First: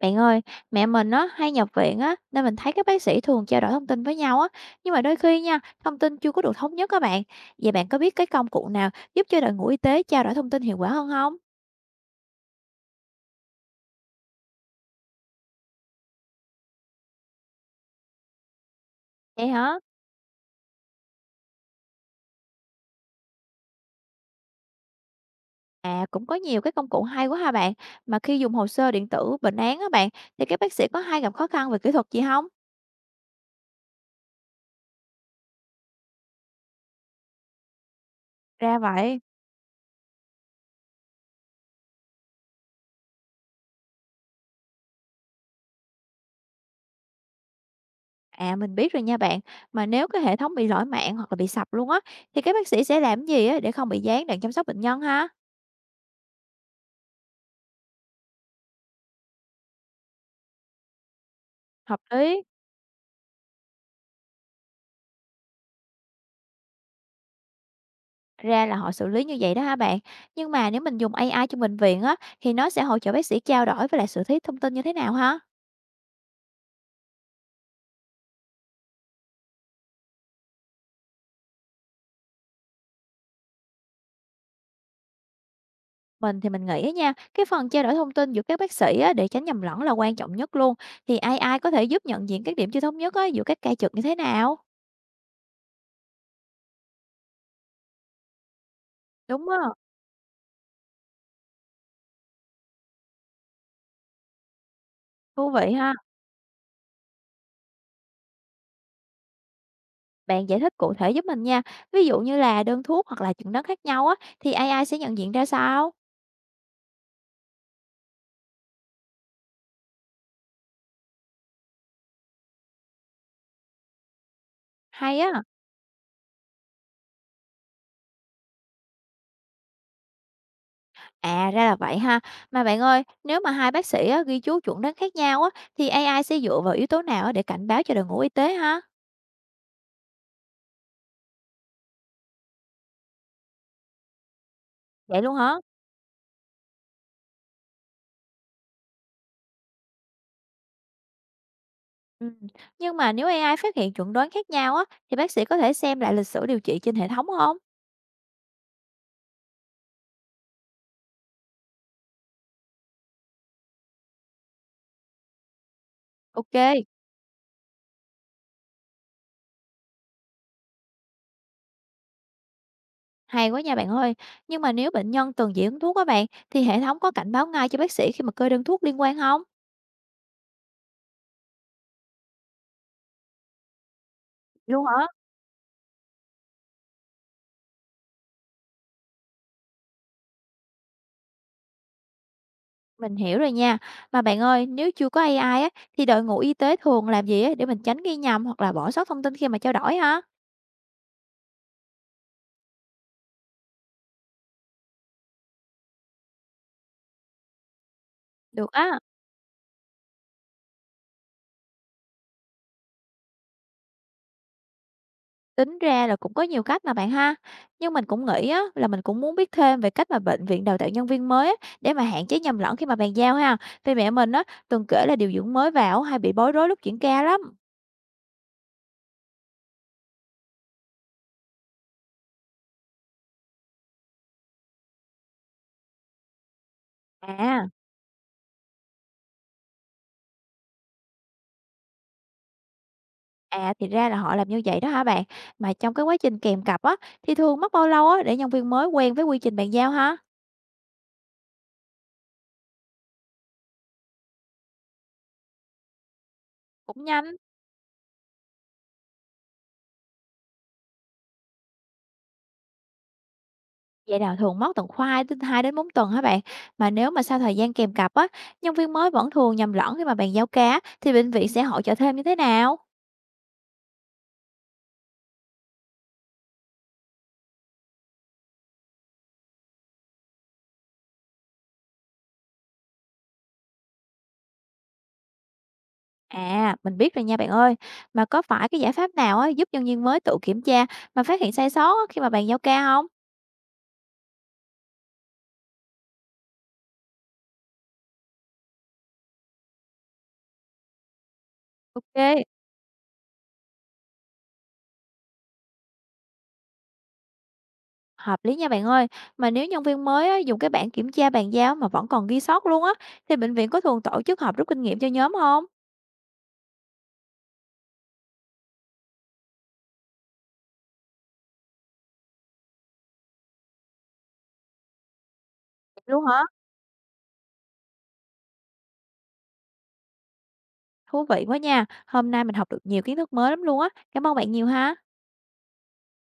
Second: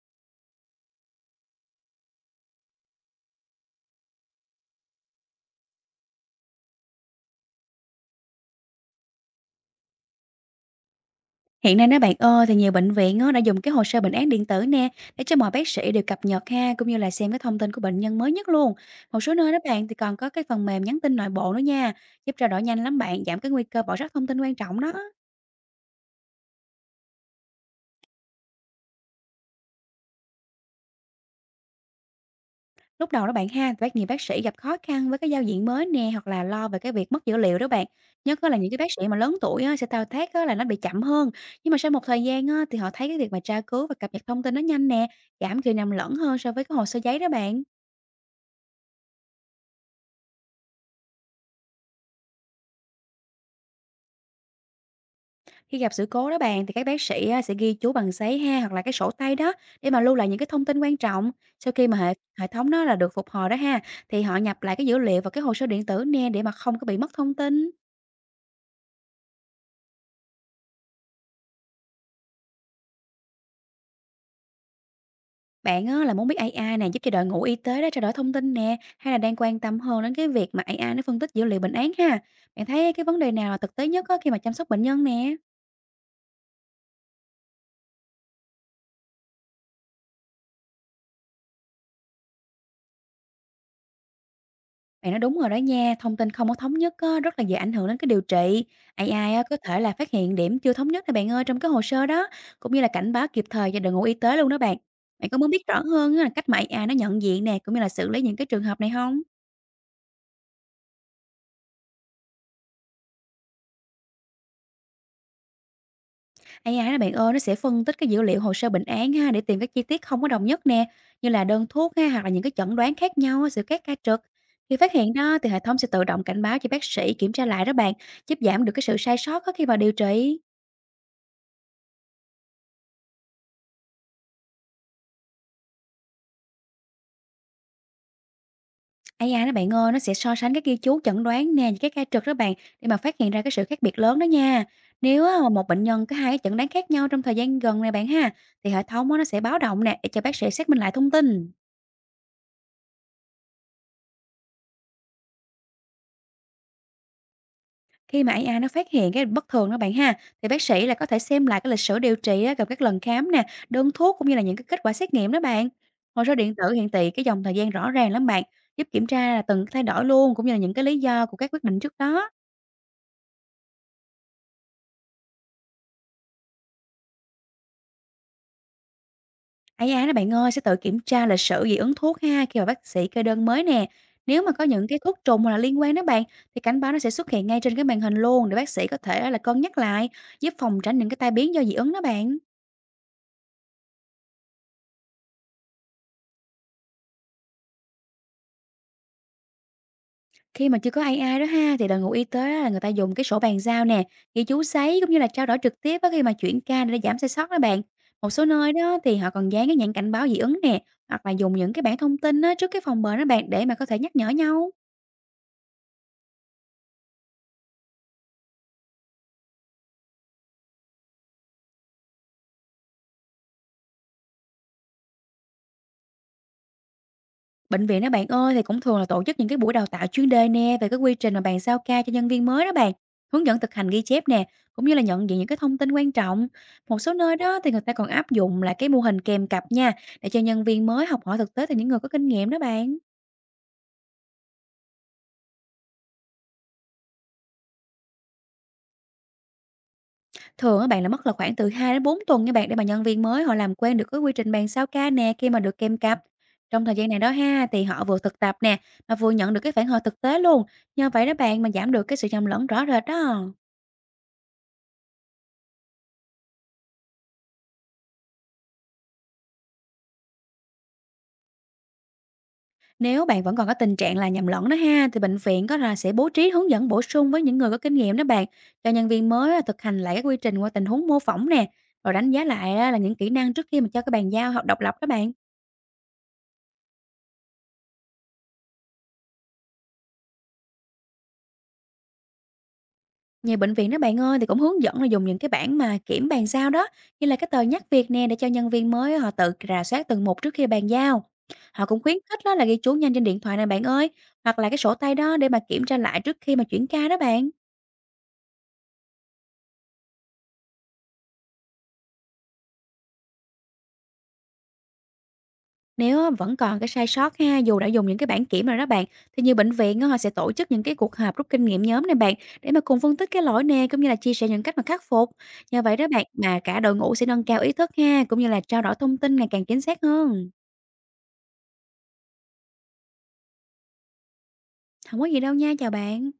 Bạn ơi, mẹ mình á hay nhập viện á nên mình thấy các bác sĩ thường trao đổi thông tin với nhau á, nhưng mà đôi khi nha, thông tin chưa có được thống nhất các bạn. Vậy bạn có biết cái công cụ nào giúp cho đội ngũ y tế trao đổi thông tin hiệu quả hơn không? Hiện nay đó bạn ơi, thì nhiều bệnh viện á, đã dùng cái hồ sơ bệnh án điện tử nè để cho mọi bác sĩ đều cập nhật ha, cũng như là xem cái thông tin của bệnh nhân mới nhất luôn. Một số Vậy nơi đó hả? bạn thì còn có cái phần mềm nhắn tin nội bộ nữa nha, giúp trao đổi nhanh lắm bạn, giảm cái nguy cơ bỏ sót thông tin quan trọng đó. À cũng có nhiều cái công cụ hay quá ha bạn, mà khi dùng hồ sơ điện tử bệnh án á bạn thì các bác sĩ có hay gặp khó khăn về kỹ thuật gì không? Lúc đầu đó bạn ha, nhiều bác sĩ gặp khó khăn với cái giao diện mới nè hoặc là lo về cái việc mất dữ liệu đó bạn. Nhất á là những cái Ra bác sĩ mà vậy. lớn tuổi á, sẽ thao tác á, là nó bị chậm hơn. Nhưng mà sau một thời gian á, thì họ thấy cái việc mà tra cứu và cập nhật thông tin nó nhanh nè, giảm khi nhầm lẫn hơn so với cái hồ sơ giấy đó bạn. À mình biết rồi nha bạn, mà nếu cái hệ thống bị lỗi mạng hoặc là bị sập luôn á thì các bác sĩ sẽ làm gì á để không bị gián đoạn chăm sóc bệnh nhân ha? Khi gặp sự cố đó bạn thì các bác sĩ á, sẽ ghi chú bằng giấy ha hoặc là cái sổ tay đó để mà lưu lại những cái thông tin quan trọng. Sau khi mà Hợp hệ lý. hệ thống nó là được phục hồi đó ha thì họ nhập lại cái dữ liệu vào cái hồ sơ điện tử nè để mà không có bị mất thông tin. Ra là họ xử lý như vậy đó hả bạn? Nhưng mà nếu mình dùng AI trong bệnh viện á, thì nó sẽ hỗ trợ bác sĩ trao đổi với lại xử lý thông tin như thế nào hả? Bạn á, là muốn biết AI này giúp cho đội ngũ y tế đó trao đổi thông tin nè, hay là đang quan tâm hơn đến cái việc mà AI nó phân tích dữ liệu bệnh án ha. Bạn thấy cái vấn đề nào là thực tế nhất á, khi mà chăm sóc bệnh nhân nè? Mình thì mình nghĩ á nha, cái phần trao đổi thông tin giữa các bác sĩ á, để tránh nhầm lẫn là quan trọng nhất luôn. Thì AI có thể giúp nhận diện các điểm chưa thống nhất á, giữa các ca trực như thế nào? Bạn nói đúng rồi đó nha, thông tin không có thống nhất á, rất là dễ ảnh hưởng đến cái điều trị. AI á, Đúng có á, thể là phát hiện điểm chưa thống nhất này bạn ơi trong cái hồ sơ đó, cũng như là cảnh báo kịp thời cho đội ngũ y tế luôn đó bạn. Bạn có muốn thú biết vị rõ ha. hơn á, là cách mà AI nó nhận diện nè, cũng như là xử lý những cái trường hợp này không? Bạn giải thích cụ thể giúp mình nha. Ví dụ như là đơn thuốc hoặc là chẩn đoán khác nhau á, thì AI sẽ nhận diện ra sao? AI đó bạn ơi, nó sẽ phân tích cái dữ liệu hồ sơ bệnh án ha để tìm các chi tiết không có đồng nhất nè, như là đơn thuốc ha, hoặc là những cái chẩn đoán khác nhau, sự khác ca trực. Khi phát hiện Hay đó á. thì hệ thống sẽ tự động cảnh báo cho bác sĩ kiểm tra lại đó bạn, giúp giảm được cái sự sai sót á khi mà điều trị. À, ra là vậy ha. Mà bạn ơi, nếu mà hai bác sĩ á, ghi chú chuẩn đoán khác nhau á, thì AI sẽ dựa vào yếu tố nào á, để cảnh báo cho đội ngũ y tế ha? AI đó bạn ơi, nó sẽ so sánh các ghi chú chẩn đoán nè, với các ca trực đó bạn, để mà phát hiện ra cái sự khác biệt lớn đó nha. Vậy Nếu á, luôn mà hả? một bệnh nhân có hai cái chẩn đoán khác nhau trong thời gian gần này bạn ha, thì hệ thống á, nó sẽ báo động nè để cho bác sĩ xác minh lại thông tin. Ừ. Nhưng mà nếu AI phát hiện chuẩn đoán khác nhau á, thì bác sĩ có thể xem lại lịch sử điều trị trên hệ thống không? Khi mà AI nó phát hiện cái bất thường đó bạn ha, thì bác sĩ là có thể xem lại cái lịch sử điều trị á, gặp các lần khám nè, đơn thuốc, cũng như là những cái kết quả xét nghiệm đó bạn. Hồ sơ điện Ok, tử hiện thị cái dòng thời gian rõ ràng lắm bạn, giúp kiểm tra là từng thay đổi luôn, cũng như là những cái lý do của các quyết định trước đó. hay quá nha bạn ơi. Nhưng mà nếu bệnh nhân từng dị ứng thuốc á bạn, thì hệ thống có cảnh báo ngay cho bác sĩ khi mà kê đơn thuốc liên quan không? Ái da đó bạn ơi, sẽ tự kiểm tra lịch sử dị ứng thuốc ha, khi mà bác sĩ kê đơn mới nè. Nếu mà có những Luôn cái hả? thuốc trùng hoặc là liên quan đó bạn, thì cảnh báo nó sẽ xuất hiện ngay trên cái màn hình luôn để bác sĩ có thể là cân nhắc lại, giúp phòng tránh những cái tai biến do dị ứng đó bạn. Mình hiểu rồi nha. Mà bạn ơi, nếu chưa có AI á, thì đội ngũ y tế thường làm gì á, để mình tránh ghi nhầm hoặc là bỏ sót thông tin khi mà trao đổi ha? Khi mà chưa có AI đó ha, thì đội ngũ y tế á là người ta dùng cái sổ bàn giao nè, ghi chú sấy, cũng như là trao đổi trực tiếp á khi mà chuyển ca để giảm sai sót đó bạn. Một số nơi Được đó á, thì họ còn dán cái nhãn cảnh báo dị ứng nè, hoặc là dùng những cái bảng thông tin á trước cái phòng bệnh đó bạn để mà có thể nhắc nhở nhau. tính ra là cũng có nhiều cách mà bạn ha. Nhưng mình cũng nghĩ á, là mình cũng muốn biết thêm về cách mà bệnh viện đào tạo nhân viên mới á, để mà hạn chế nhầm lẫn khi mà bàn giao ha. Vì mẹ mình á, từng kể là điều dưỡng mới vào hay bị bối rối lúc chuyển ca lắm. Bệnh viện đó bạn ơi thì cũng thường là tổ chức những cái buổi đào tạo chuyên đề nè về cái quy trình mà bàn sao ca cho nhân viên mới đó bạn, hướng dẫn thực hành ghi chép nè, cũng như là nhận diện những cái thông tin quan trọng. Một số nơi đó À, thì người ta còn áp dụng là cái mô hình kèm cặp nha, để cho nhân viên mới học hỏi thực tế từ những người có kinh nghiệm đó bạn. à thì ra là họ làm như vậy đó hả bạn? Mà trong cái quá trình kèm cặp á, thì thường mất bao lâu á, để nhân viên mới quen với quy trình bàn giao ha? Thường á bạn là mất là khoảng từ 2 đến 4 tuần nha bạn, để mà nhân viên mới họ làm quen được cái quy trình bàn sao ca nè khi mà được kèm cặp. Trong thời Cũng gian này đó nhanh. ha thì họ vừa thực tập nè, mà vừa nhận được cái phản hồi thực tế luôn. Nhờ vậy đó bạn mà giảm được cái sự nhầm lẫn rõ rệt đó. Vậy đào thường mất tận khoai đến 2 đến 4 tuần hả bạn? Mà nếu mà sau thời gian kèm cặp á, nhân viên mới vẫn thường nhầm lẫn khi mà bàn giao cá thì bệnh viện sẽ hỗ trợ thêm như thế nào? Nếu bạn vẫn còn có tình trạng là nhầm lẫn đó ha, thì bệnh viện có là sẽ bố trí hướng dẫn bổ sung với những người có kinh nghiệm đó bạn, cho nhân viên mới á, thực hành lại các quy trình qua tình huống mô phỏng nè, rồi đánh giá lại á, là những kỹ năng trước khi mà cho các bàn giao học độc lập đó bạn. À, mình biết rồi nha bạn ơi. Mà có phải cái giải pháp nào á, giúp nhân viên mới tự kiểm tra mà phát hiện sai sót á, khi mà bàn giao ca không? Nhiều bệnh viện đó bạn ơi thì cũng hướng dẫn là dùng những cái bảng mà kiểm bàn giao đó, như là cái tờ nhắc việc nè để cho nhân viên mới họ tự rà soát từng một trước khi bàn giao. Họ cũng khuyến khích Ok, đó là ghi chú nhanh trên điện thoại này bạn ơi, hoặc là cái sổ tay đó để mà kiểm tra lại trước khi mà chuyển ca đó bạn. hợp lý nha bạn ơi. Mà nếu nhân viên mới á, dùng cái bảng kiểm tra bàn giao mà vẫn còn ghi sót luôn á, thì bệnh viện có thường tổ chức họp rút kinh nghiệm cho nhóm không? Nếu á vẫn còn cái sai sót ha, dù đã dùng những cái bảng kiểm rồi đó bạn, thì nhiều bệnh viện á, họ sẽ tổ chức những cái cuộc họp rút kinh nghiệm nhóm này bạn, để mà cùng phân tích cái lỗi nè, cũng như là chia sẻ những cách mà khắc phục. Nhờ vậy đó bạn, Luôn hả? mà cả đội ngũ sẽ nâng cao ý thức ha, cũng như là trao đổi thông tin ngày càng chính xác hơn. Thú vị quá nha. Hôm nay mình học được nhiều kiến thức mới lắm luôn á. Cảm ơn bạn nhiều ha. Không có gì đâu nha, chào bạn.